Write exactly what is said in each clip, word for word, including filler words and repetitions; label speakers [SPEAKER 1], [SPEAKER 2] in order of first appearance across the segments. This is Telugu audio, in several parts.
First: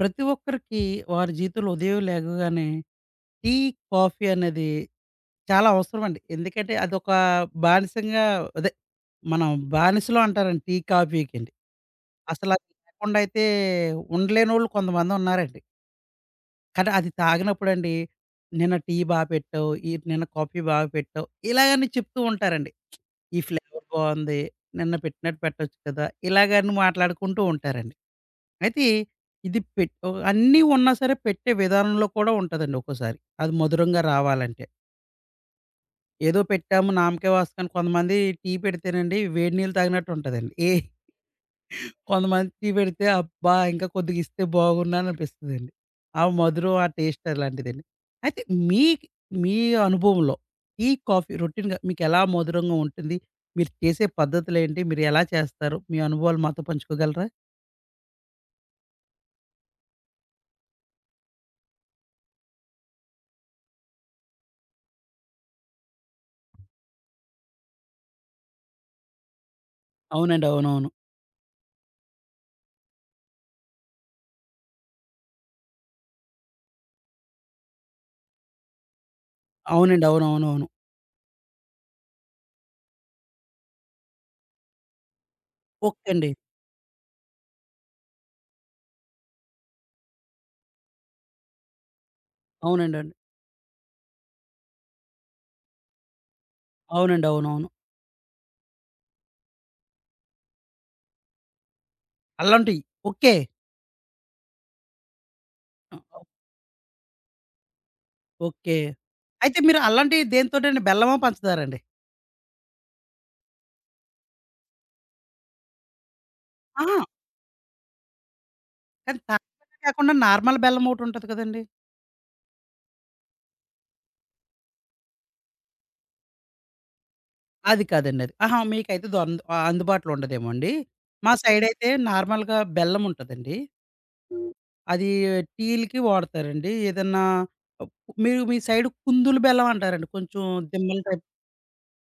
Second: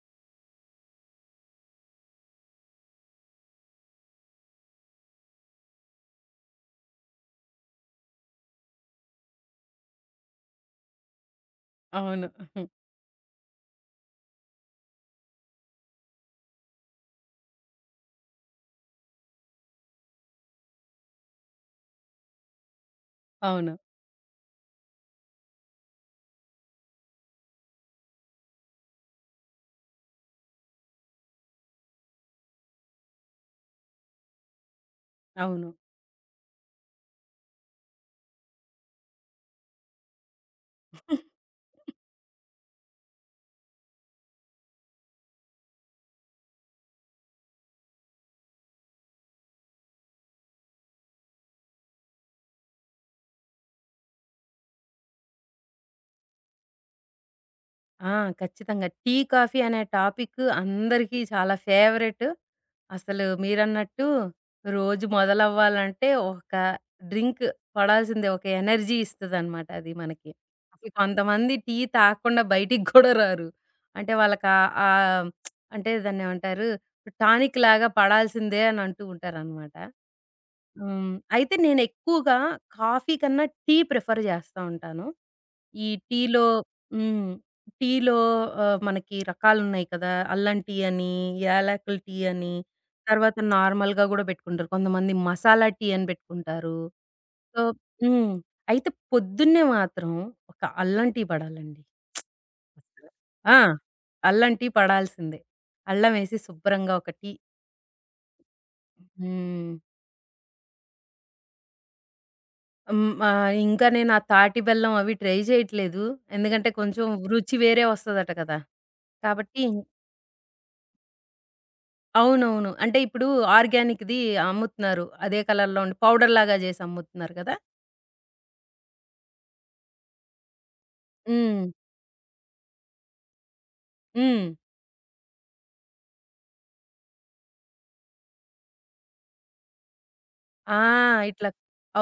[SPEAKER 1] ప్రతి ఒక్కరికి వారి జీవితంలో ఉదయం లేవగానే టీ, కాఫీ అనేది చాలా అవసరమండి. ఎందుకంటే అదొక బానిసంగా అదే మనం బానిసలు అంటారండి టీ, కాఫీకండి.
[SPEAKER 2] అవును.
[SPEAKER 1] అసలది లేకుండా అయితే ఉండలేనోళ్ళు కొంతమందున్నారండి. కానీ అది తాగినప్పుడండి, నిన్న టీ బా పెట్టావు, ఈ నిన్న కాఫీ బా పెట్టావు, ఇలాగని చెప్తూ ఉంటారండి. ఈ
[SPEAKER 2] అవును.
[SPEAKER 1] ఫ్లేవర్ బావుంది. నిన్న పెట్టినట్టు పెట్టొచ్చు కదా! ఇలాగని మాట్లాడుకుంటూ ఉంటారండి. అయితే ఇది పెట్ ఓ అన్నీ ఉన్నా సరే పెట్టే విధానంలో కూడా ఉంటదండి ఒక్కోసారి. అది మధురంగా రావాలంటే.
[SPEAKER 2] అవును.
[SPEAKER 1] ఏదో పెట్టాము నామకే వాస్తకానికి కొంతమంది టీ పెడితేనండి వేడి నీళ్ళు తాగినట్టు ఉంటదండి. ఏ కొంతమంది టీ పెడితే, అబ్బా! ఇంకా కొద్దిగా ఇస్తే బాగున్ను అని అనిపిస్తదండి. ఆ మధురం, ఆ టేస్ట్ అలాంటిదండి. అయితే మీక్ మీ అనుభవంలో టీ, కాఫీ రొటీన్‌గా మీకెలా మధురంగా ఉంటుంది? మీరు చేసే పద్ధతులేంటి? మీరు ఎలా చేస్తారు? మీ అనుభవాలు మాతో పంచుకోగలరా?
[SPEAKER 2] ఆ! ఖచ్చితంగా, టీ, కాఫీ అనే టాపిక్ అందరికీ చాలా ఫేవరెట్. అసలు మీరన్నట్టు రోజు మొదలవ్వాలంటే ఒక డ్రింక్ పడాల్సిందే. ఒక ఎనర్జీ ఇస్తదనమాట అది మనకి.
[SPEAKER 1] అవునండి.
[SPEAKER 2] ఈ
[SPEAKER 1] అవునవును.
[SPEAKER 2] కొంతమంది టీ తాగకుండా బయటికి గూడా రారు. అంటే వాళ్ళకా ఆహ్, అంటే దాన్నేమంటారు? టానిక్ లాగా పడాల్సిందే అని అంటూ ఉంటారనమాట.
[SPEAKER 1] అవునండి. అవునవునవును.
[SPEAKER 2] హ్మ్. అయితే నేనెక్కువగా కాఫీ కన్నా టీ ప్రిఫర్ జేస్తా ఉంటాను. ఈ
[SPEAKER 1] ఓకే అండి.
[SPEAKER 2] టీలో హ్మ్. టీలో ఆహ్, మనకి రకాలున్నాయి కదా! అల్లం టీ అని, యాలకుల టీ అని,
[SPEAKER 1] అవునండి. అవును.
[SPEAKER 2] తర్వాత నార్మల్‌గా గూడా బెట్టుకుంటారు. కొంతమంది మసాలా టీ అని బెట్టుకుంటారు.
[SPEAKER 1] అవునండి.
[SPEAKER 2] సో
[SPEAKER 1] అవునవును.
[SPEAKER 2] హ్మ్. అయితే పొద్దున్నే మాత్రం ఒక అల్లం టీ పడాలండి.
[SPEAKER 1] అల్లం టీ.
[SPEAKER 2] అసల.
[SPEAKER 1] ఓకే.
[SPEAKER 2] ఆ! అల్లం టీ పడాల్సిందే.
[SPEAKER 1] ఆ!
[SPEAKER 2] అల్లం ఏసి శుభ్రంగా ఒక టీ.
[SPEAKER 1] ఓకే. అయితే
[SPEAKER 2] హ్మ్.
[SPEAKER 1] మీరు అల్లం టీ దేనితోటండి? బెల్లమా? పంచదారండి?
[SPEAKER 2] హ్మ్. ఆహ్, ఇంకా నేను ఆ తాటి బెల్లం అవి ట్రై జేయట్లేదు. ఎందుకంటే
[SPEAKER 1] అహా!
[SPEAKER 2] కొంచెం రుచి వేరే వస్తదట కదా!
[SPEAKER 1] కానీ
[SPEAKER 2] కాబట్టి
[SPEAKER 1] తాగితే కాకుండా నార్మల్ బెల్లం ఒకటుంటది కదండీ!
[SPEAKER 2] అవునవును. అంటే ఇప్పుడు ఆర్గానిక్‌ది అమ్ముతున్నారు. అదే కలర్‌లో ఉండి పౌడర్‌లాగా చేసి అమ్ముతున్నారు కదా!
[SPEAKER 1] అది కాదండి అది. ఆహా! మీకైతే దొన్ ఆహ్, అందుబాటులో ఉండదేమో అండి. మా
[SPEAKER 2] హ్మ్.
[SPEAKER 1] సైడయితే నార్మల్‌గా బెల్లం ఉంటదండి.
[SPEAKER 2] హ్మ్.
[SPEAKER 1] హ్మ్. అది టీలకి వాడతారండి. ఏదన్నా ఆహ్, మీరు మీ సైడ్ కుందులు బెల్లం అంటారండి. కొంచెం
[SPEAKER 2] ఆ!
[SPEAKER 1] దిమ్మల టైప్
[SPEAKER 2] ఇట్లా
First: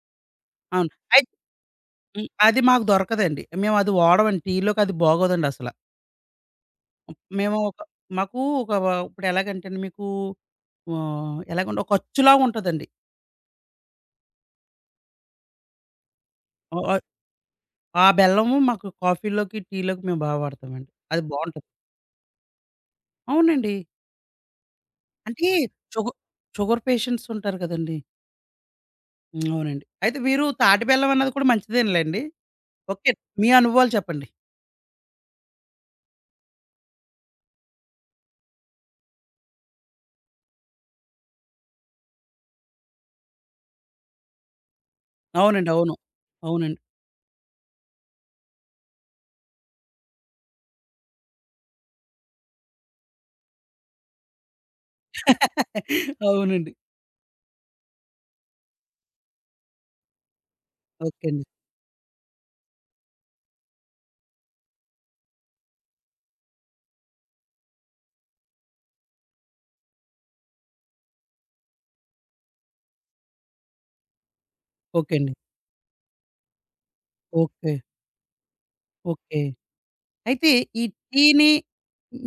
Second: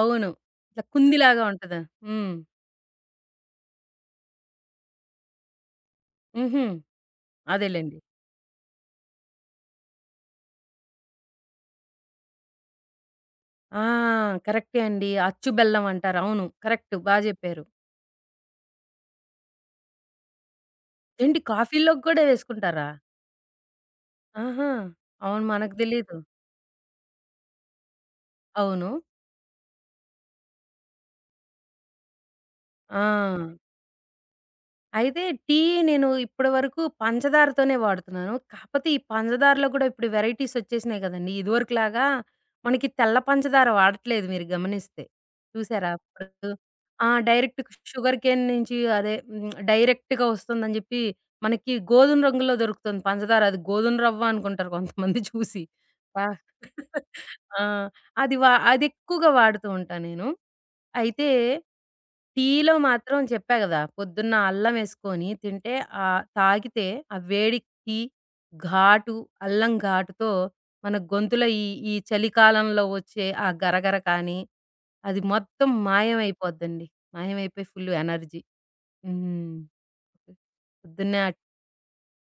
[SPEAKER 2] అవును, ఇట్లా
[SPEAKER 1] అవును. అయి
[SPEAKER 2] కుందిలాగా ఉంటది.
[SPEAKER 1] హ్మ్.
[SPEAKER 2] హ్మ్.
[SPEAKER 1] అది మాకు దొరకదండి. మేమది వాడమండి. టీలోకి అది బాగోదండి అసల.
[SPEAKER 2] హుహు.
[SPEAKER 1] మేము ఒక
[SPEAKER 2] అదేలెండి.
[SPEAKER 1] మాకు ఒక వ ఇప్పుడు ఎలాగంటే అండి మీకు ఆహ్, ఎలాగంటే ఒక అచ్చులాగా ఉంటదండి.
[SPEAKER 2] ఆ! కరెక్టే అండి, అచ్చు బెల్లం అంటారు. అవును,
[SPEAKER 1] ఆహ్,
[SPEAKER 2] కరెక్ట్.
[SPEAKER 1] ఆహ్,
[SPEAKER 2] బా జెప్పారు.
[SPEAKER 1] ఆ బెల్లము మాకు కాఫీలోకి, టీలోకి మేము బా వాడతామండి. అది
[SPEAKER 2] ఏంటి
[SPEAKER 1] బావుంటది.
[SPEAKER 2] కాఫీ‌లోకి గూడా వేసుకుంటారా?
[SPEAKER 1] అవునండి.
[SPEAKER 2] ఆహా! అవును,
[SPEAKER 1] అంటే
[SPEAKER 2] మనకు
[SPEAKER 1] షుగ
[SPEAKER 2] తెలీదు.
[SPEAKER 1] షుగర్ పేషెంట్స్ ఉంటారు కదండీ!
[SPEAKER 2] అవును.
[SPEAKER 1] హ్మ్. అవునండి. అయితే మీరు తాటి బెల్లం అన్నది కూడా మంచిదేనులెండి.
[SPEAKER 2] ఆ!
[SPEAKER 1] ఓకే. మీ అనుభవాలు చెప్పండి.
[SPEAKER 2] అయితే టీ నేను ఇప్పటి వరకు పంచదారతోనే వాడుతున్నాను. కాకపోతే ఈ పంచదారలో కూడా ఇప్పుడు వెరైటీస్ వచ్చేసినాయి కదండీ! ఇదివరకులాగా మనకి తెల్ల పంచదార వాడట్లేదు మీరు గమనిస్తే.
[SPEAKER 1] అవునండి.
[SPEAKER 2] చూసారా?
[SPEAKER 1] అవును.
[SPEAKER 2] అప్పుడు
[SPEAKER 1] అవునండి.
[SPEAKER 2] ఆ! డైరెక్ట్ షుగర్ కేన్ నుంచి అదే హ్మ్. డైరెక్ట్‌గా వస్తుందని చెప్పి మనకి గోధుమ రంగులో దొరుకుతుంది పంచదార. అది గోధుమ రవ్వ అనుకుంటారు కొంతమంది చూసి. ఆ!
[SPEAKER 1] అవునండి.
[SPEAKER 2] ఆ! అది వా అదెక్కువగా వాడుతూ ఉంటా నేను.
[SPEAKER 1] ఓకే
[SPEAKER 2] అయితే
[SPEAKER 1] అండి.
[SPEAKER 2] టీలో మాత్రం చెప్పా గదా! పొద్దున్న అల్లం ఏసుకొని తింటే ఆహ్, తాగితే ఆ వేడి టీ, ఘాటు, అల్లం ఘాటుతో మన గొంతులో ఈ ఈ చలికాలంలో వచ్చే ఆ గరగర కానీ,
[SPEAKER 1] ఓకే
[SPEAKER 2] అది
[SPEAKER 1] అండి.
[SPEAKER 2] మొత్తం మాయమైపోద్దండి. మాయమైపోయి
[SPEAKER 1] ఓకే.
[SPEAKER 2] Full energy.
[SPEAKER 1] ఓకే.
[SPEAKER 2] హ్మ్.
[SPEAKER 1] అయితే ఈ
[SPEAKER 2] పొద్దున్నే ఆ
[SPEAKER 1] టీని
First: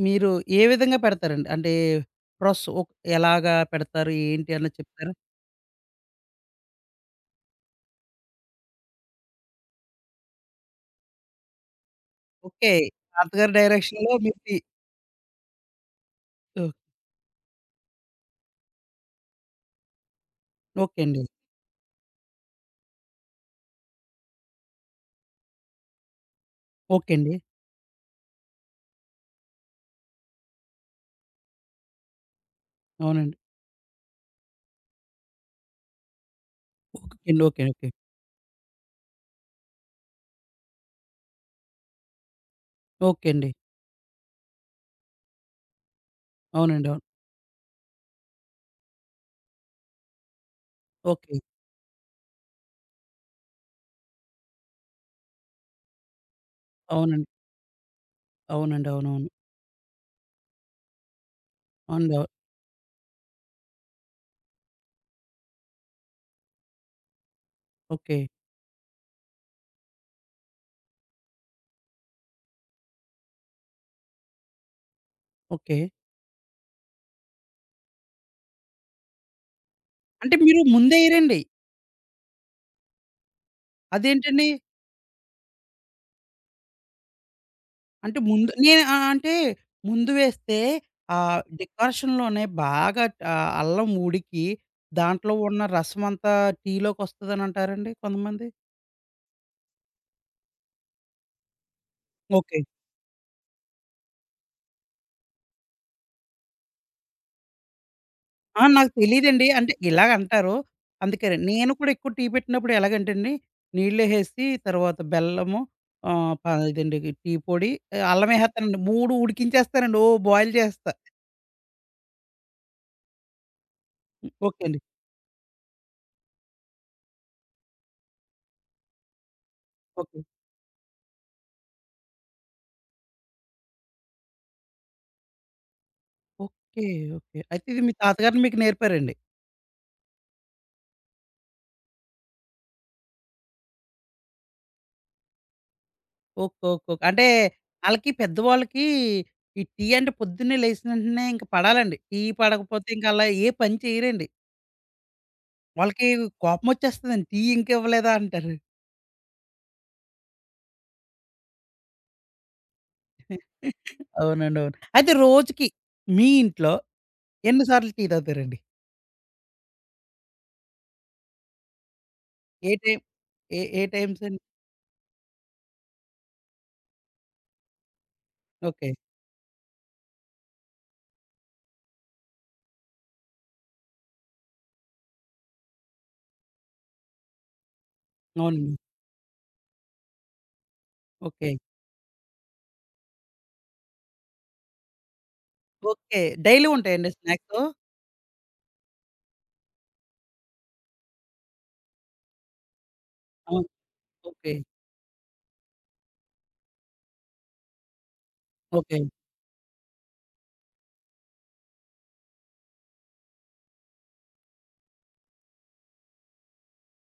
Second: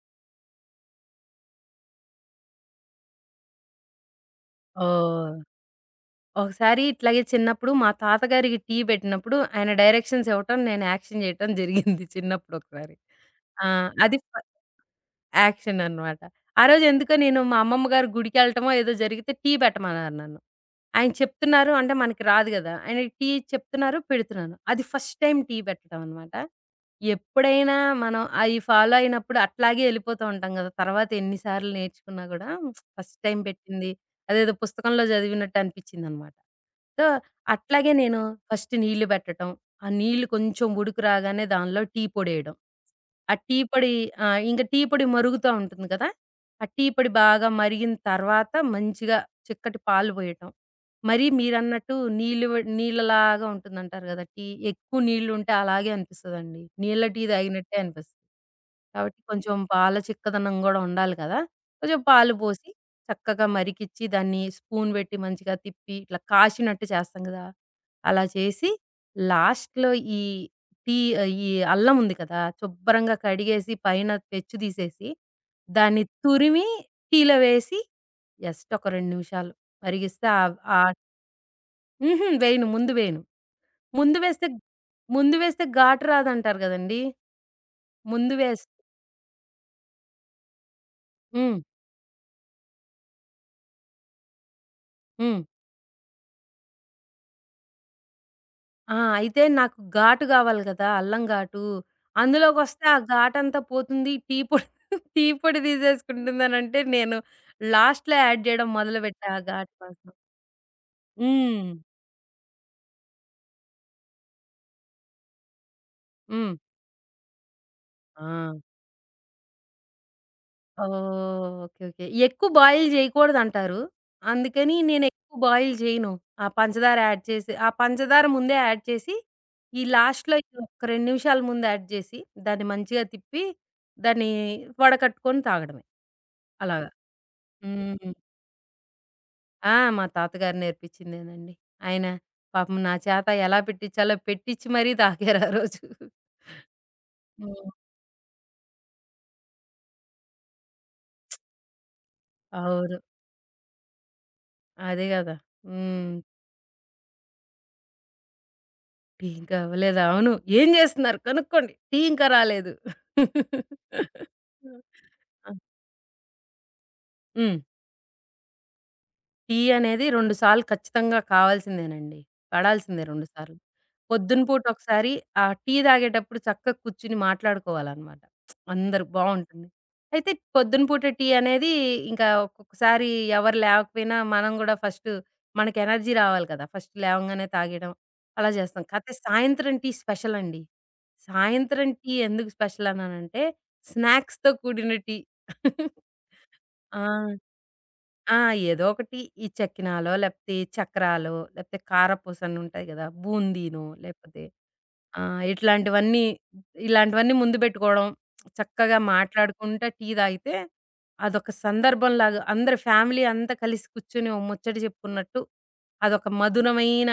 [SPEAKER 1] మీరు ఏ విధంగా పెడతారండి? అంటే ప్రాసెస్ ఓక్ ఎలాగా పెడతారు? ఏంటి అన్నది చెప్తారా?
[SPEAKER 2] ఓహ్! ఒకసారి ఇట్లాగే చిన్నప్పుడు మా తాతగారికి టీ పెట్టినప్పుడు, ఆయన డైరెక్షన్స్ ఇవ్వటం, నేను యాక్షన్ జేయటం జరిగింది
[SPEAKER 1] ఓకే.
[SPEAKER 2] చిన్నప్పుడొకసారి.
[SPEAKER 1] తాతగారి
[SPEAKER 2] ఆ!
[SPEAKER 1] డైరెక్షన్‌లో
[SPEAKER 2] అది ఫ
[SPEAKER 1] మీరు టీ
[SPEAKER 2] యాక్షన్ అన్నమాట. ఆ
[SPEAKER 1] ఓహ్!
[SPEAKER 2] రోజు ఎందుకో నేను మా అమ్మమ్మ గారు గుడికెళ్ళటమో ఏదో జరిగితే టీ పెట్టమన్నారు నన్ను.
[SPEAKER 1] ఓకే
[SPEAKER 2] ఆయన
[SPEAKER 1] అండి.
[SPEAKER 2] చెప్తున్నారు అంటే మనకి రాదు గదా! ఆయన టీ చెప్తున్నారు, పెడుతున్నాను. అది ఫస్ట్ టైమ్ టీ పెట్టడం అన్నమాట.
[SPEAKER 1] ఓకే అండి.
[SPEAKER 2] ఎప్పుడైనా మనం అయి ఫాలో అయినప్పుడు అట్లాగే ఎళ్ళిపోతూ ఉంటాం గదా! తర్వాత ఎన్ని సార్లు నేర్చుకున్నా గూడా ఫస్ట్
[SPEAKER 1] అవునండి.
[SPEAKER 2] టైమ్ పెట్టింది అదేదో పుస్తకంలో చదివినట్టు అనిపిచ్చిందన్నమాట. సో,
[SPEAKER 1] ఓకే అండి. ఓకే. ఓకే.
[SPEAKER 2] అట్లాగే నేను ఫస్ట్ నీళ్లు పెట్టటం, ఆ నీళ్లు కొంచెం ఉడుకు రాగానే దానిలో టీ పొడేయడం.
[SPEAKER 1] ఓకే
[SPEAKER 2] ఆ
[SPEAKER 1] అండి.
[SPEAKER 2] టీ పొడి ఆ! ఇంక టీ పొడి మరుగుతా ఉంటుంది కదా! ఆ టీ
[SPEAKER 1] అవునండి. అవును.
[SPEAKER 2] పొడి బాగా మరిగిన తర్వాత మంచిగా చిక్కటి పాలు పోయటం. మరీ
[SPEAKER 1] ఓకే.
[SPEAKER 2] మీరన్నట్టు నీళ్ళు వ నీళ్ళలాగా ఉంటుందంటారు కదా! టీ ఎక్కువ నీళ్ళుంటే అలాగే అనిపిస్తదండి. నీళ్ళ టీ
[SPEAKER 1] అవునండి.
[SPEAKER 2] తాగినట్టే అనిపిస్తది.
[SPEAKER 1] అవునండి.
[SPEAKER 2] కాబట్టి
[SPEAKER 1] అవునవును.
[SPEAKER 2] కొంచెం పాల చిక్కదనం గూడా ఉండాలి కదా! కొంచెం
[SPEAKER 1] అవునండి. అవు
[SPEAKER 2] పాలు పోసి చక్కగా మరికిచ్చి దాన్ని స్పూన్ పెట్టి మంచిగా తిప్పి ఇట్లా కాసినట్టు చేస్తాం కదా!
[SPEAKER 1] ఓకే.
[SPEAKER 2] అలా చేసి లాస్ట్‌లో ఈ టీ ఆహ్, ఈ అల్లం ఉంది కదా! శుభ్రంగా కడిగేసి పైన పెచ్చు తీసేసి,
[SPEAKER 1] ఓకే.
[SPEAKER 2] దాన్ని తురిమి టీలో వేసి జస్ట్ ఒక రెండు నిమిషాలు మరిగిస్తే
[SPEAKER 1] అంటే
[SPEAKER 2] ఆహ్,
[SPEAKER 1] మీరు
[SPEAKER 2] ఆహ్
[SPEAKER 1] ముందే ఎయరండి.
[SPEAKER 2] హుహు, వేయను, ముందు వేయను. ముందు వేస్తే
[SPEAKER 1] అదేంటండి?
[SPEAKER 2] ముందు వేస్తే ఘాటు రాదంటారు గదండీ!
[SPEAKER 1] అంటే
[SPEAKER 2] ముందు
[SPEAKER 1] ముందు
[SPEAKER 2] వేస్
[SPEAKER 1] నేను ఆహ్, అంటే ముందు వేస్తే ఆహ్,
[SPEAKER 2] హ్మ్.
[SPEAKER 1] డికాషన్‌లోనే బాగా ఆహ్, అల్లం ఉడికి దాంట్లో
[SPEAKER 2] హ్మ్.
[SPEAKER 1] ఉన్న రసమంతా టీలోకొస్తదనంటారండి కొంతమంది?
[SPEAKER 2] ఆ! అయితే నాకు ఘాటు గావాలి గదా! అల్లం ఘాటు.
[SPEAKER 1] ఓకే.
[SPEAKER 2] అందులోకొస్తే ఆ ఘాటంతా పోతుంది. టీ పొడి టీ పొడి తీసేసుకుంటుందనంటే నేను లాస్ట్‌లో యాడ్
[SPEAKER 1] ఆ!
[SPEAKER 2] జేయడం
[SPEAKER 1] నాకు
[SPEAKER 2] మొదలుపెట్టా ఆ
[SPEAKER 1] తెలీదండి.
[SPEAKER 2] ఘాటు
[SPEAKER 1] అంటే
[SPEAKER 2] కోసం.
[SPEAKER 1] ఇలాగంటారు. అందుకేనండి.
[SPEAKER 2] హ్మ్.
[SPEAKER 1] నేను కూడా ఎక్కువ టీ పెట్టినప్పుడు ఎలాగంటేండి నీళ్ళేసేసి తర్వాత బెల్లము ఆహ్, ప
[SPEAKER 2] హ్మ్.
[SPEAKER 1] ఇదండి టీ పొడి,
[SPEAKER 2] ఆ!
[SPEAKER 1] అల్లమేసేస్తానండి. మూడు ఉడికించేస్తానండి. ఓ బాయిల్ చేస్తా.
[SPEAKER 2] ఓహ్! ఓకే, ఓకే, ఎక్కువ బాయిల్ జేయకూడదంటారు.
[SPEAKER 1] ఓకే
[SPEAKER 2] అందుకని
[SPEAKER 1] అండి.
[SPEAKER 2] నేనెక్కువ బాయిల్ జేయను. ఆ పంచదార యాడ్ చేసి ఆ పంచదార ముందే యాడ్ చేసి, ఈ
[SPEAKER 1] ఓకే.
[SPEAKER 2] లాస్ట్‌లో ఇది ఒక రెండు నిమిషాల ముందు యాడ్ జేసి, దాన్ని మంచిగా తిప్పి, దాన్ని వడకట్టుకొని తాగడమే.
[SPEAKER 1] ఓకే.
[SPEAKER 2] అలాగా.
[SPEAKER 1] ఓకే. అయితే ఇది మీ
[SPEAKER 2] హ్మ్.
[SPEAKER 1] తాతగారు మీకు నేర్పారండి.
[SPEAKER 2] ఆ! మా తాతగారు నేర్పించిందేనండి. ఆయన పాపం నా చేత ఎలా పెట్టించాలో పెట్టించి మరీ తాగారు ఆ రోజు.
[SPEAKER 1] ఓకే. ఓకే. ఓకే. అంటే
[SPEAKER 2] హ్మ్.
[SPEAKER 1] ఆళ్ళకి పెద్దవాళ్ళకి ఈ టీ అంటే పొద్దున్నే లేసిన వెంటనే ఇంక పడాలండి. టీ పడకపోతే
[SPEAKER 2] అవును,
[SPEAKER 1] ఇంక ఆళ్ళ ఏ పని చేయరండి.
[SPEAKER 2] అదే గదా!
[SPEAKER 1] వాళ్ళకి
[SPEAKER 2] హ్మ్.
[SPEAKER 1] కోపమొచ్చేస్తదండి. టీ ఇంకా ఇవ్వలేదా అంటారు.
[SPEAKER 2] టీ ఇంకా అవ్వలేదా? అవును. ఏం జేస్తున్నారు కనుక్కోండి, టీ ఇంకా రాలేదు.
[SPEAKER 1] అవునండి. అవును. అయితే
[SPEAKER 2] ఆ!
[SPEAKER 1] రోజుకి మీ ఇంట్లో
[SPEAKER 2] హ్మ్.
[SPEAKER 1] ఎన్ని సార్లు టీ తాగుతారండి?
[SPEAKER 2] టీ అనేది రెండు సార్లు ఖచ్చితంగా కావాల్సిందేనండి.
[SPEAKER 1] ఏ టైం
[SPEAKER 2] పడాల్సిందే రెండు సార్లు.
[SPEAKER 1] ఏ ఏ టైమ్స్
[SPEAKER 2] పొద్దున
[SPEAKER 1] అండి?
[SPEAKER 2] పూట ఒకసారి, ఆ టీ తాగేటప్పుడు చక్కగా కూర్చొని మాట్లాడుకోవాలనమాట.
[SPEAKER 1] ఓకే.
[SPEAKER 2] అందరూ బావుంటుంది. అయితే పొద్దున పూట టీ అనేది ఇంకా ఒక్కొక్కసారి ఎవరు లేకపోయినా మనం గూడా ఫస్ట్ మనకి ఎనర్జీ రావాలి కదా! ఫస్ట్ లేవంగానే తాగేయడం అలా
[SPEAKER 1] అవునండి.
[SPEAKER 2] చేస్తాం. కాతే సాయంత్రం టీ స్పెషల్ అండి.
[SPEAKER 1] ఓకే.
[SPEAKER 2] సాయంత్రం టీ ఎందుకు స్పెషల్ అన్నానంటే, స్నాక్స్‌తో కూడిన టీ.
[SPEAKER 1] ఓకే. డైలీ
[SPEAKER 2] ఆ!
[SPEAKER 1] ఉంటాయండి స్నాక్సు?
[SPEAKER 2] ఆ! ఏదో ఒకటి ఈ చెక్కినాలో, లేపోతే చక్రాలో, లేపోతే కారపూసని ఉంటాయి గదా!
[SPEAKER 1] అవును.
[SPEAKER 2] బూందీనో, లేపోతే
[SPEAKER 1] ఓకే.
[SPEAKER 2] ఆహ్, ఇట్లాంటివన్నీ, ఇలాంటివన్నీ ముందు బెట్టుకోవడం. చక్కగా
[SPEAKER 1] ఓకే.
[SPEAKER 2] మాట్లాడుకుంటా టీ తాగితే, అదొక సందర్భంలాగా అందరు ఫ్యామిలీ అంతా కలిసి కూర్చొని ఓ ముచ్చట చెప్పుకున్నట్టు, అదొక మధురమైన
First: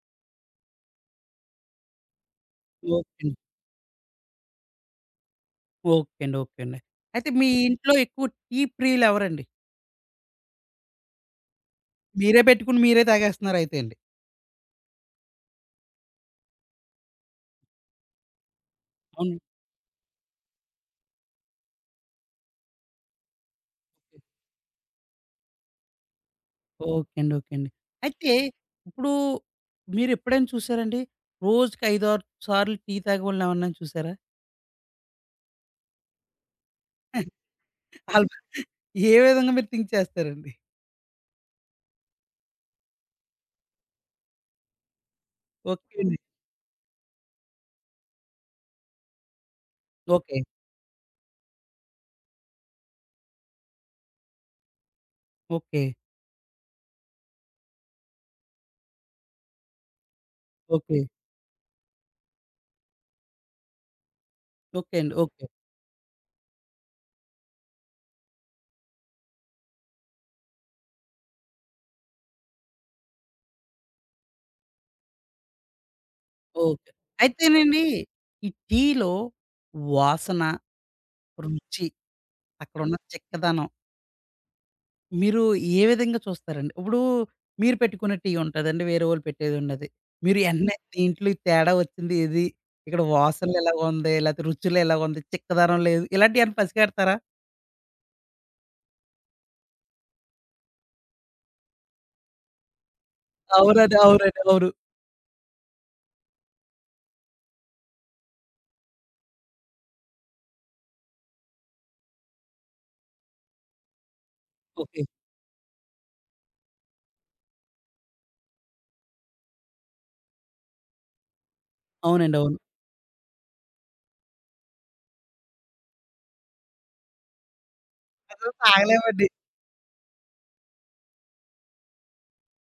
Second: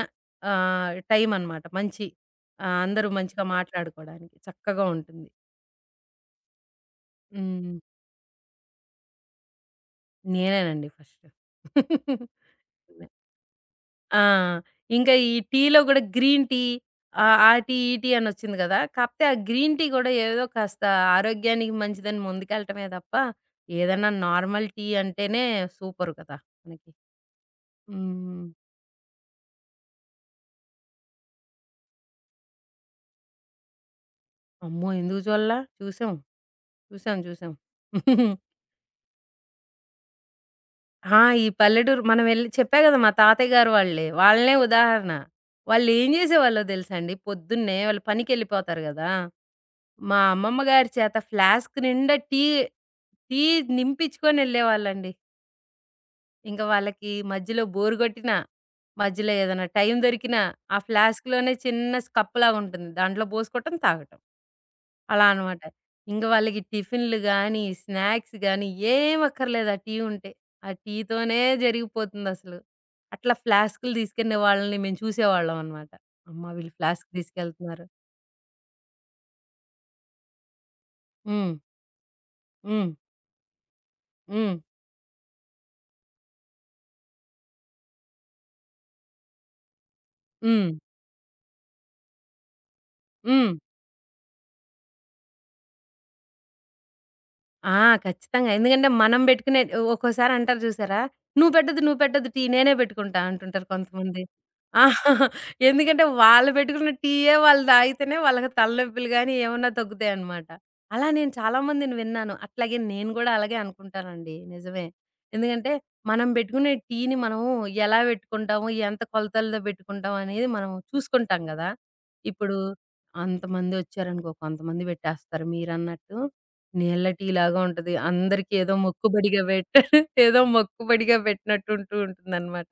[SPEAKER 2] ఆహ్, టైమనమాట. మంచి ఆహ్, అందరూ
[SPEAKER 1] ఓకే.
[SPEAKER 2] మంచిగా మాట్లాడుకోవడానికి చక్కగా ఉంటుంది.
[SPEAKER 1] ఓకే అండి. ఓకే అండి. అయితే మీ
[SPEAKER 2] హ్మ్.
[SPEAKER 1] ఇంట్లో ఎక్కువ టీ ప్రియులు ఎవరండి?
[SPEAKER 2] నేనేనండి ఫస్ట్.
[SPEAKER 1] మీరే పెట్టుకొని మీరే తాగేస్తున్నారయితే అండి.
[SPEAKER 2] ఆ! ఇంకా ఈ టీలో గూడా గ్రీన్ టీ ఆహ్, ఆ టీ, ఈ టీ అనొచ్చింది గదా! కాపోతే ఆ
[SPEAKER 1] అవును.
[SPEAKER 2] గ్రీన్ టీ గూడా ఏదో కాస్త ఆరోగ్యానికి మంచిదని ముందుకెళ్ళటమే తప్ప, ఏదన్నా నార్మల్ టీ అంటేనే సూపర్ కదా మనకి!
[SPEAKER 1] ఓకే అండి. ఓకే అండి. అయితే
[SPEAKER 2] హ్మ్.
[SPEAKER 1] ఇప్పుడు మీరెప్పుడైనా చూసారండి? రోజుకి ఐదు, ఆరు సార్లు టీ తాగేవాళ్ళని ఎవరినైనా చూసారా?
[SPEAKER 2] అమ్మో! ఎందుకు జూడలా? చూసాం, చూసాం, చూసాం.
[SPEAKER 1] ఆళ్ళు ఏ విధంగా మీరు థింక్ చేస్తారండి?
[SPEAKER 2] ఆ! ఈ పల్లెటూరు మనం ఎళ్ళి చెప్పా గదా! మా తాతయ్య గారు వాళ్ళే, వాళ్ళనే ఉదాహరణ.
[SPEAKER 1] ఓకే
[SPEAKER 2] వాళ్ళేం
[SPEAKER 1] అండి.
[SPEAKER 2] జేసేవాళ్ళో తెలుసా అండి? పొద్దున్నే వాళ్ళు పనికెళ్ళిపోతారు గదా! మా
[SPEAKER 1] ఓకే.
[SPEAKER 2] అమ్మమ్మ గారి చేత ఫ్లాస్క్ నిండా టీ, టీ నింపించుకొని ఎళ్ళేవాళ్ళండి.
[SPEAKER 1] ఓకే.
[SPEAKER 2] ఇంక వాళ్ళకి మధ్యలో బోర్ గొట్టినా, మధ్యలో ఏదైనా టైం దొరికినా, ఆ
[SPEAKER 1] ఓకే.
[SPEAKER 2] ఫ్లాస్క్‌లోనే చిన్న స్ కప్పులాగుంటుంది. దాంట్లో పోసుకోవటం, తాగటం.
[SPEAKER 1] ఓకే అండి.
[SPEAKER 2] అలా
[SPEAKER 1] ఓకే.
[SPEAKER 2] అనమాట. ఇంక వాళ్ళకి టిఫిన్‌లు గానీ, స్నాక్స్ గానీ ఏం అక్కర్లేదు ఆ టీ ఉంటే. ఆ టీతోనే జరిగిపోతుందసలు. అట్లా ఫ్లాస్కులు తీసుకెళ్ళిన వాళ్ళని మేము చూసేవాళ్ళం అనమాట. అమ్మ! వీళ్ళు
[SPEAKER 1] ఓకే.
[SPEAKER 2] ఫ్లాస్క్
[SPEAKER 1] అయితేనండి
[SPEAKER 2] తీసుకెళ్తున్నారు.
[SPEAKER 1] ఈ టీలో వాసన,
[SPEAKER 2] హ్మ్.
[SPEAKER 1] రుచి,
[SPEAKER 2] హ్మ్.
[SPEAKER 1] అక్కడున్న చిక్కదనం
[SPEAKER 2] హ్మ్.
[SPEAKER 1] మీరు ఏ విధంగా చూస్తారండి? ఇప్పుడు మీరు పెట్టుకున్న టీ ఉంటదండి. వేరే వాళ్ళు పెట్టేదుండది. మీరు హ్మ్.
[SPEAKER 2] హ్మ్.
[SPEAKER 1] ఎన్నే దీంట్లో ఈ తేడా వచ్చింది ఏది? ఇక్కడ
[SPEAKER 2] హ్మ్.
[SPEAKER 1] వాసనలు ఎలాగుంది? లేతే రుచులు ఎలాగుంది? చిక్కదనం లేదు. ఇలాంటియేమన్నా పసిగడతారా?
[SPEAKER 2] ఆ! ఖచ్చితంగా. ఎందుకంటే మనం బెట్టుకునే ఒక్కోసారి అంటారు చూసారా? "నువ్వు పెట్టొద్దు, నువ్వు పెట్టొద్దు, టీ నేనే పెట్టుకుంటా" అంటుంటారు
[SPEAKER 1] అవునండి.
[SPEAKER 2] కొంతమంది.
[SPEAKER 1] అవునండి. అవును.
[SPEAKER 2] ఆ! ఎందుకంటే వాళ్ళు పెట్టుకున్న టీయే వాళ్ళు తాగితేనే వాళ్ళకి తలనొప్పులు గాని ఏమన్నా తగ్గుతాయన్నమాట. అలా నేను చాలా మందిని విన్నాను. అట్లాగే నేను గూడా అలాగే అనుకుంటానండి, నిజమే.
[SPEAKER 1] ఓకే.
[SPEAKER 2] ఎందుకంటే మనం బెట్టుకునే టీని మనము ఎలా పెట్టుకుంటాము? ఎంత కొలతల్లో పెట్టుకుంటాం? అనేది మనం చూసుకుంటాం గదా!
[SPEAKER 1] అవునండి.
[SPEAKER 2] ఇప్పుడు
[SPEAKER 1] అవును.
[SPEAKER 2] అంతమంది ఒచ్చారనుకో కొంతమంది పెట్టేస్తారు మీరన్నట్టు. నీళ్ళ టీ లాగా ఉంటది.
[SPEAKER 1] అసలు
[SPEAKER 2] అందరికి ఏదో
[SPEAKER 1] తాగలేమండి.
[SPEAKER 2] మొక్కుబడిగా పెట్టారు. ఏదో మొక్కుబడిగా పెట్టినట్టుంటూ ఉంటుందనమాట.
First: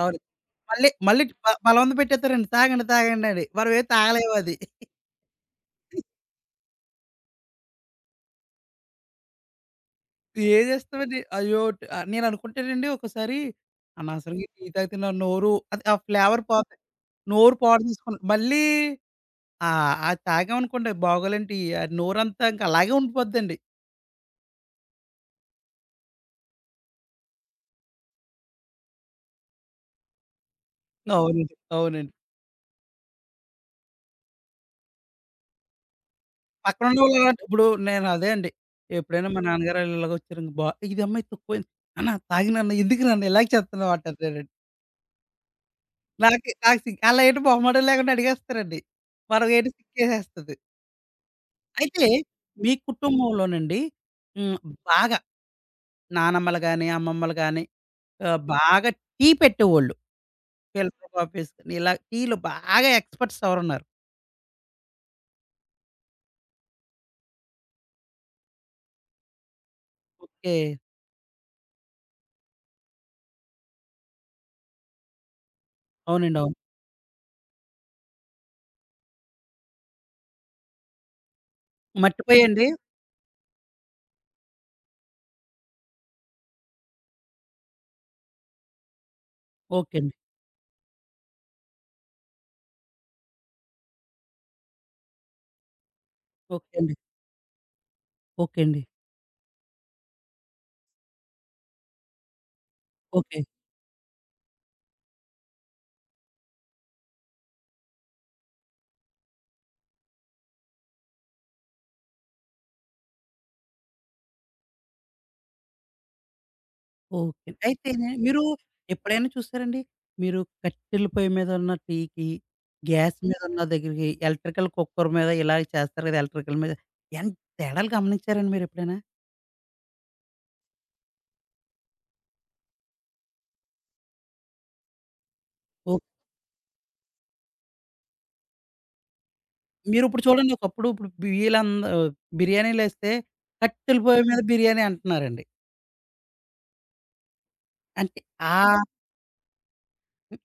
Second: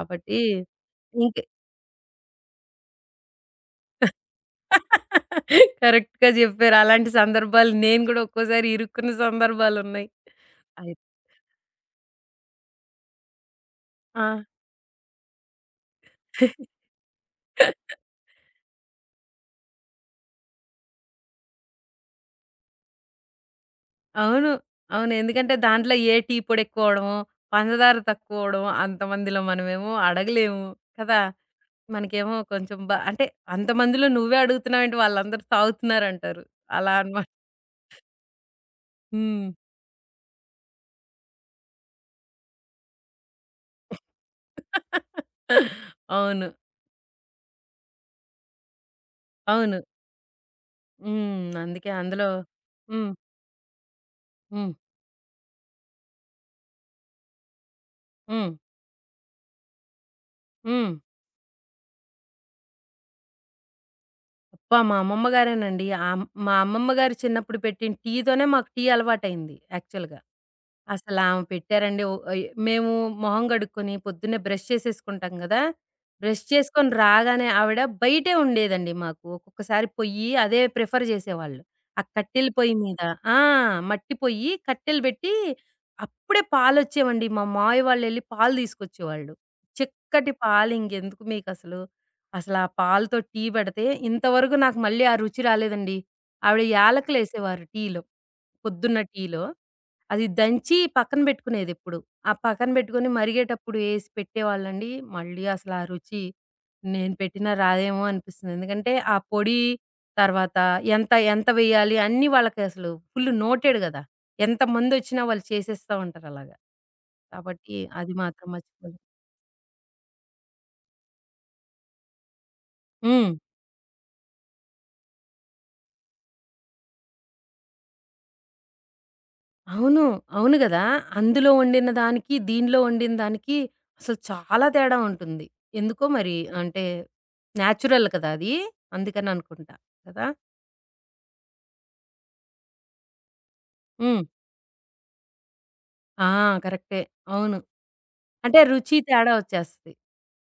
[SPEAKER 1] అవును. మళ్ళీ మళ్ళీ
[SPEAKER 2] ఇంక
[SPEAKER 1] బ బలవంతం పెట్టేత్తారండి. తాగండి, తాగండి అని. మనమేం తాగలేమది.
[SPEAKER 2] కరెక్ట్‌గా జెప్పారు. అలాంటి సందర్భాలు నేను గూడా ఒక్కోసారి ఇరుక్కున్న సందర్భాలున్నాయి.
[SPEAKER 1] ఏం
[SPEAKER 2] అయి
[SPEAKER 1] చేస్తామండి? అయ్యో! ట్ ఆహ్, నేననుకుంటానండి ఒక్కోసారి
[SPEAKER 2] ఆ!
[SPEAKER 1] అనవసరంగా ఈ టీ తాగితే నా నోరు అది ఆ ఫ్లేవర్ పోత నోరు పాడు చేసుకుని మళ్ళీ ఆ! అది తాగామనుకోండి బాగోలేనిటి అది నోరంతా ఇంక అలాగే ఉండిపోద్దండి.
[SPEAKER 2] అవును, అవును. ఎందుకంటే దాంట్లో ఏ టీ పొడి ఎక్కువవడమో, పంచదార తక్కువవడమో అంతమందిలో మనమేమో అడగలేము కదా!
[SPEAKER 1] అవునండి. అవునండి.
[SPEAKER 2] మనకేమో కొంచెం బ అంటే అంతమందిలో నువ్వే అడుగుతున్నావేంటి వాళ్ళందరూ తాగుతున్నారంటారు. అలా
[SPEAKER 1] పక్కనున్నోళ్ళు
[SPEAKER 2] అనమాట.
[SPEAKER 1] అలాంటి ఇప్పుడు నేను అదే అండి. ఎప్పుడైనా మా
[SPEAKER 2] హ్మ్.
[SPEAKER 1] నాన్నగారు ఆళ్ళు ఇలాగొచ్చారండి బా ఇది అమ్మ ఇది తక్కువైంది. "నాన్న తాగు నాన్న ఎందుకు నాన్న ఇలాగ చేత్తన్నావు" అంటానండి.
[SPEAKER 2] అవును,
[SPEAKER 1] నాకు నాకు సిగ్గు ఆళ్ళు ఏంటి మొహమాటం లేకుండా అడిగేస్తారండి. మనం ఏంటి
[SPEAKER 2] అవును.
[SPEAKER 1] సిగ్గేసేస్తది.
[SPEAKER 2] హ్మ్. అందుకే
[SPEAKER 1] అయితే
[SPEAKER 2] అందులో
[SPEAKER 1] మీ
[SPEAKER 2] హ్మ్.
[SPEAKER 1] కుటుంబంలోనండి హ్మ్.
[SPEAKER 2] హ్మ్.
[SPEAKER 1] బాగా నానమ్మలు గాని, అమ్మమ్మలు గాని ఆహ్,
[SPEAKER 2] హ్మ్.
[SPEAKER 1] బాగా టీ పెట్టేవోళ్ళు.
[SPEAKER 2] హ్మ్.
[SPEAKER 1] ఫిల్టర్ కాఫీస్ ఇలా టీలో బాగా ఎక్స్‌పర్ట్స్ ఎవరున్నారు?
[SPEAKER 2] అబ్బా! మా అమ్మమ్మ గారేనండి. ఆమ్ మా అమ్మమ్మ గారు చిన్నప్పుడు పెట్టిన టీ తోనే మాకు టీ అలవాటయింది యాక్చువల్‌గా.
[SPEAKER 1] ఓకే.
[SPEAKER 2] అసలామె పెట్టారండి. ఓ ఆహ్, మేము మొహం కడుక్కొని పొద్దున్నే బ్రష్ చేసేసుకుంటాం గదా!
[SPEAKER 1] అవునండి.
[SPEAKER 2] బ్రష్
[SPEAKER 1] అవును.
[SPEAKER 2] చేసుకొని రాగానే ఆవిడ బయటే ఉండేదండి మాకు. ఒక్కొక్కసారి పొయ్యి అదే ప్రిఫర్ జేసేవాళ్ళు. ఆ కట్టెల
[SPEAKER 1] మట్టిపోయండి?
[SPEAKER 2] పొయ్యి మీద ఆ! మట్టి పొయ్యి కట్టెలు బెట్టి అప్పుడే పాలొచ్చేవండి. మా మావయ్య వాళ్ళెళ్లి పాలు తీసుకొచ్చేవాళ్ళు.
[SPEAKER 1] ఓకే అండి.
[SPEAKER 2] చిక్కటి పాలింకెందుకు మీకసలు. అసల ఆ పాలతో టీ పెడితే ఇంతవరకు నాకు మళ్ళీ ఆ రుచి రాలేదండి. ఆవిడ
[SPEAKER 1] ఓకే అండి.
[SPEAKER 2] యాలకులేసేవారు టీలో,
[SPEAKER 1] ఓకే అండి.
[SPEAKER 2] పొద్దున్న టీలో. అది దంచి పక్కన పెట్టుకునేదెప్పుడు. ఆ పక్కన పెట్టుకొని
[SPEAKER 1] ఓకే.
[SPEAKER 2] మరిగేటప్పుడు ఏసి పెట్టేవాళ్ళండి. మళ్ళీ అసల ఆ రుచి నేను పెట్టినా రాదేమో అనిపిస్తుంది. ఎందుకంటే ఆ పొడి తర్వాత ఎంత ఎంత వేయాలి అన్నీ వాళ్ళకి అసలు ఫుల్ నోటెడ్ గదా! ఎంతమందొచ్చినా వాళ్ళు చేసేస్తా ఉంటారలాగా.
[SPEAKER 1] ఓకే.
[SPEAKER 2] కాబట్టి
[SPEAKER 1] అయితే
[SPEAKER 2] అది
[SPEAKER 1] మీరు
[SPEAKER 2] మాత్రం మర్చిపోలే.
[SPEAKER 1] ఎప్పుడైనా చూసారండి? మీరు కట్టెల పొయ్యి మీద ఉన్న టీకి, గ్యాస్
[SPEAKER 2] హ్మ్.
[SPEAKER 1] మీద ఉన్న దగ్గరికి, ఎలక్ట్రికల్ కుక్కర్ మీద ఇలా చేస్తారు కదా! ఎలక్ట్రికల్ మీద ఎంత తేడాలు గమనించారండి మీరెప్పుడైనా?
[SPEAKER 2] అవును, అవును గదా! అందులో వండిన దానికి, దీనిలో వండిన దానికి అసలు చాలా తేడా ఉంటుంది.
[SPEAKER 1] ఓహ్!
[SPEAKER 2] ఎందుకో మరి అంటే నేచురల్ కదా అది. అందుకని అనుకుంటా.
[SPEAKER 1] మీరిప్పుడు
[SPEAKER 2] కదా!
[SPEAKER 1] చూడండి ఒకప్పుడు ఇప్పుడు బియ్యలంద బిర్యానీలేస్తే కట్టెల
[SPEAKER 2] హ్మ్.
[SPEAKER 1] పొయ్యి మీద బిర్యానీ అంటున్నారండి.
[SPEAKER 2] ఆ! కరెక్టే, అవును.
[SPEAKER 1] అంటే ఆ
[SPEAKER 2] అంటే రుచి తేడా వచ్చేస్తది.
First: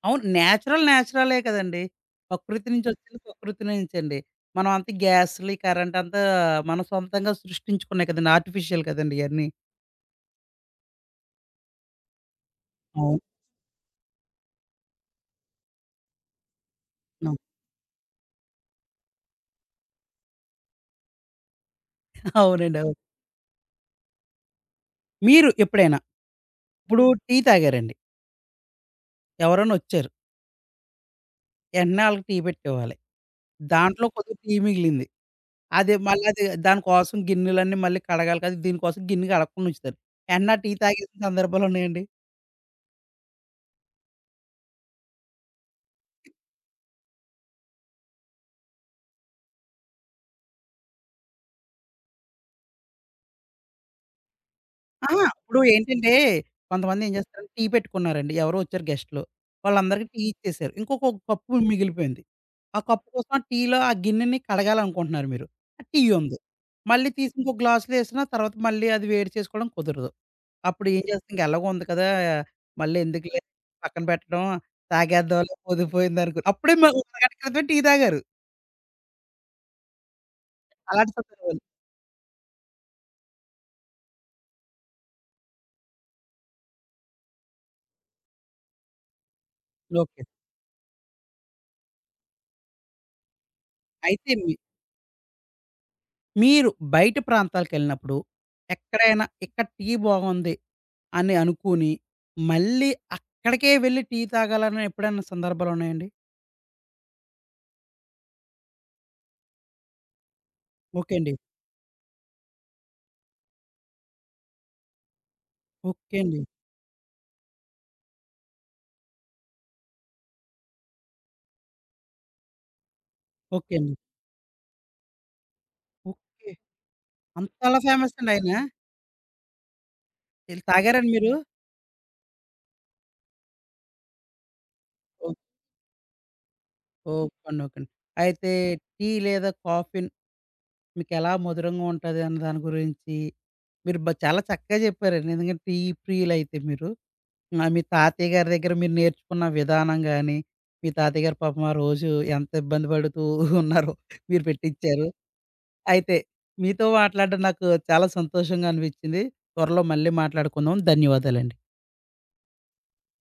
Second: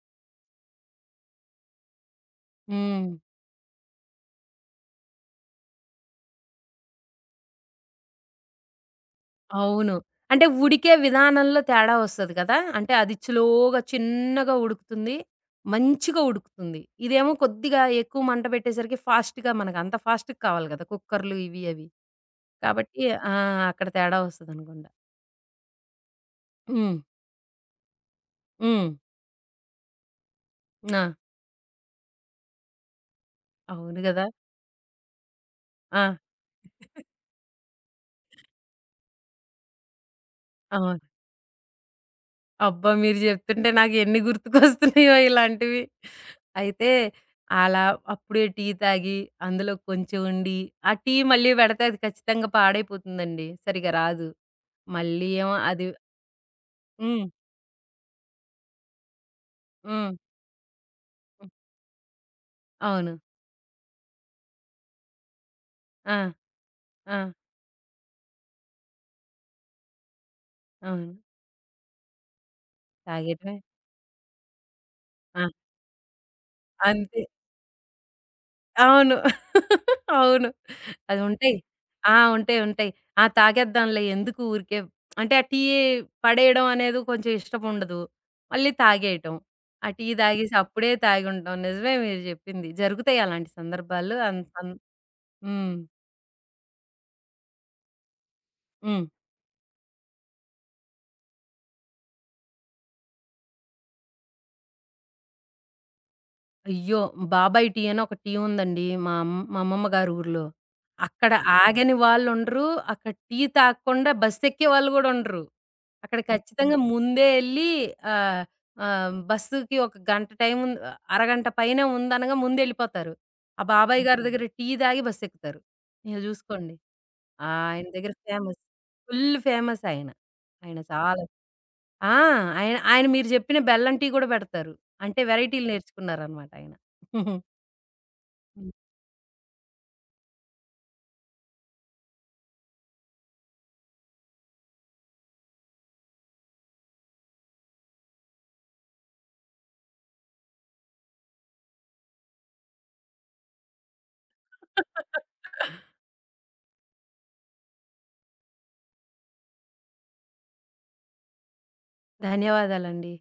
[SPEAKER 1] అవును. నేచురల్ నేచురలే కదండీ! ప్రకృతి
[SPEAKER 2] హ్మ్.
[SPEAKER 1] నుంచొచ్చింది ప్రకృతి నుంచండి. మనం అంత గ్యాస్లు కరెంట్ అంతా గ్యాస్‌లు, ఈ కరెంటంతా మనం సొంతంగా సృష్టించుకున్నాయి కదండీ! ఆర్టిఫిషియల్ కదండీ ఇయన్నీ.
[SPEAKER 2] అవును. అంటే ఉడికే విధానంలో తేడా వస్తది కదా! అంటే అది
[SPEAKER 1] అవును.
[SPEAKER 2] స్లోగా చిన్నగా ఉడుకుతుంది, మంచిగా ఉడుకుతుంది. ఇదేమో
[SPEAKER 1] అవును.
[SPEAKER 2] కొద్దిగా ఎక్కువ మంట పెట్టేసరికి ఫాస్ట్‌గా, మనకు అంత ఫాస్ట్‌గా కావాలి గదా! కుక్కర్లు ఇవి అవి.
[SPEAKER 1] అవునండి. అవును.
[SPEAKER 2] కాబట్టి ఆ! అక్కడ తేడా వస్తదనుకుంటా.
[SPEAKER 1] మీరు ఎప్పుడైనా
[SPEAKER 2] హ్మ్.
[SPEAKER 1] ఇప్పుడు టీ తాగారండి.
[SPEAKER 2] హ్మ్.
[SPEAKER 1] ఎవరైనొచ్చారు.
[SPEAKER 2] ఆ!
[SPEAKER 1] వెంటనే ఆళ్ళకి టీ పెట్టివ్వాలి.
[SPEAKER 2] అవును
[SPEAKER 1] దాంట్లో
[SPEAKER 2] గదా!
[SPEAKER 1] కొద్దిగా టీ మిగిలింది. అదే
[SPEAKER 2] ఆ!
[SPEAKER 1] మళ్ళీ అది దానికోసం గిన్నెలన్నీ మళ్ళీ కడగాలి కదా! దీనికోసం గిన్నె కడగకుండా ఉంచుతారు. వెంటనే ఆ టీ
[SPEAKER 2] అవును.
[SPEAKER 1] తాగేసిన సందర్భాలున్నాయండి?
[SPEAKER 2] అబ్బా! మీరు జెప్తుంటే నాకు ఎన్ని గుర్తుకొస్తున్నాయో ఇలాంటివి. అయితే అలా అప్పుడే టీ తాగి, అందులో కొంచెం ఉండి, ఆ టీ మళ్ళీ పెడితే అది ఖచ్చితంగా పాడైపోతుందండి, సరిగ్గా రాదు.
[SPEAKER 1] అహా!
[SPEAKER 2] మళ్ళీ ఏమో
[SPEAKER 1] ఇప్పుడు
[SPEAKER 2] అది
[SPEAKER 1] ఏంటంటే, కొంతమంది ఏం
[SPEAKER 2] హ్మ్.
[SPEAKER 1] చేస్తారంటే టీ పెట్టుకున్నారండి. ఎవరో వచ్చారు గెస్ట్‌లు. వాళ్ళందరికీ
[SPEAKER 2] హ్మ్.
[SPEAKER 1] టీ ఇచ్చేసారు. ఇంకొక
[SPEAKER 2] హ్మ్.
[SPEAKER 1] కప్పు మిగిలిపోయింది. ఆ కప్పు
[SPEAKER 2] అవును.
[SPEAKER 1] కోసం ఆ టీలో ఆ గిన్నెని కడగాలనుకుంటున్నారు మీరు. టీ
[SPEAKER 2] ఆ!
[SPEAKER 1] ఉంది. మళ్ళీ
[SPEAKER 2] ఆ!
[SPEAKER 1] తీసి ఇంకో గ్లాసులో ఏసినా తర్వాత మళ్ళీ అది వేడి చేసుకోవడం కుదరదు. అప్పుడు ఏం
[SPEAKER 2] అవును,
[SPEAKER 1] చేస్తాం ఇంక ఎలాగో ఉంది కదా! మళ్ళీ ఎందుకులే
[SPEAKER 2] తాగేయటమే.
[SPEAKER 1] పక్కన పెట్టడం
[SPEAKER 2] ఆ!
[SPEAKER 1] తాగేద్దాంలే పొద్దుపోయిందనుకో అప్పుడే మ
[SPEAKER 2] అంతే,
[SPEAKER 1] అరగంట క్రితమే టీ తాగారు.
[SPEAKER 2] అవును. అవును,
[SPEAKER 1] అలాంటి
[SPEAKER 2] అది ఉంటాయి.
[SPEAKER 1] సందర్భాలు.
[SPEAKER 2] ఆ! ఉంటాయి, ఉంటాయి. ఆ! తాగేద్దాంలే ఎందుకు ఊరికే, అంటే ఆ టీ పడేయడం అనేది కొంచెం ఇష్టముండదు, మళ్ళీ తాగేయటం. ఆ టీ
[SPEAKER 1] ఓకే.
[SPEAKER 2] తాగేసి అప్పుడే తాగుంటాం. నిజమే మీరు జెప్పింది, జరుగుతాయి అలాంటి సందర్భాలు.
[SPEAKER 1] అయితే
[SPEAKER 2] అన్ అన్ హ్మ్.
[SPEAKER 1] మీరు బయట ప్రాంతాలకెళ్ళినప్పుడు,
[SPEAKER 2] హ్మ్.
[SPEAKER 1] ఎక్కడైనా ఇక్కడ టీ బాగుంది అని అనుకోని, మళ్ళీ అక్కడికే వెళ్లి టీ తాగాలని ఎప్పుడైనా సందర్భాలున్నాయండి?
[SPEAKER 2] అయ్యో! బాబాయ్ టీ అని ఒక టీ ఉందండి, మా అమ్ మా అమ్మమ్మ గారి ఊర్లో.
[SPEAKER 1] ఓకే
[SPEAKER 2] అక్కడ
[SPEAKER 1] అండి.
[SPEAKER 2] ఆగని వాళ్ళుండరు. అక్కడ టీ తాగకుండా బస్సెక్కే వాళ్ళు గూడా ఉండరు.
[SPEAKER 1] ఓకే
[SPEAKER 2] అక్కడ
[SPEAKER 1] అండి.
[SPEAKER 2] ఖచ్చితంగా ముందే ఎళ్లి ఆహ్, ఆహ్, బస్సుకి ఒక గంట టైం ఉంది, అరగంట పైనే ఉందనగా ముందెళ్ళిపోతారు. ఆ
[SPEAKER 1] ఓకే అండి.
[SPEAKER 2] బాబాయ్ గారి ఓకే. దగ్గర టీ తాగి బస్సెక్కుతారు. ఇక
[SPEAKER 1] ఓకే.
[SPEAKER 2] చూసుకోండి.
[SPEAKER 1] అంతలా
[SPEAKER 2] ఆయన దగ్గర
[SPEAKER 1] ఫేమస్ అండి ఆయన?
[SPEAKER 2] ఫేమస్, ఫుల్ ఫేమస్ ఆయన.
[SPEAKER 1] ఎళ్లి
[SPEAKER 2] ఆయన
[SPEAKER 1] తాగారండి
[SPEAKER 2] చాలా
[SPEAKER 1] మీరు?
[SPEAKER 2] ఆ! ఆయన ఆయన మీరు చెప్పిన బెల్లం టీ కూడా పెడతారు. అంటే
[SPEAKER 1] ఓహ్!
[SPEAKER 2] వెరైటీలు నేర్చుకున్నారనమాట ఆయన.
[SPEAKER 1] ఓకే అండి. ఓకే అండి. అయితే
[SPEAKER 2] హ్మ్.
[SPEAKER 1] టీ లేదా కాఫీ మీకెలా మధురంగా ఉంటది అన్న దాని గురించి మీరు బ చాలా చక్కగా చెప్పారండి. ఎందుకంటే టీ ప్రియులైతే మీరు. ఆ! మీ తాతయ్య గారి దగ్గర మీరు నేర్చుకున్న విధానం గాని, మీ తాతయ్య గారు పాపం ఆ రోజు ఎంత ఇబ్బంది పడుతూ ఉన్నారో మీరు పెట్టిచ్చారు. అయితే మీతో మాట్లాడడం నాకు చాలా సంతోషంగా అనిపించింది. త్వరలో మళ్ళీ మాట్లాడుకుందాం. ధన్యవాదాలండి.
[SPEAKER 2] ధన్యవాదాలండి.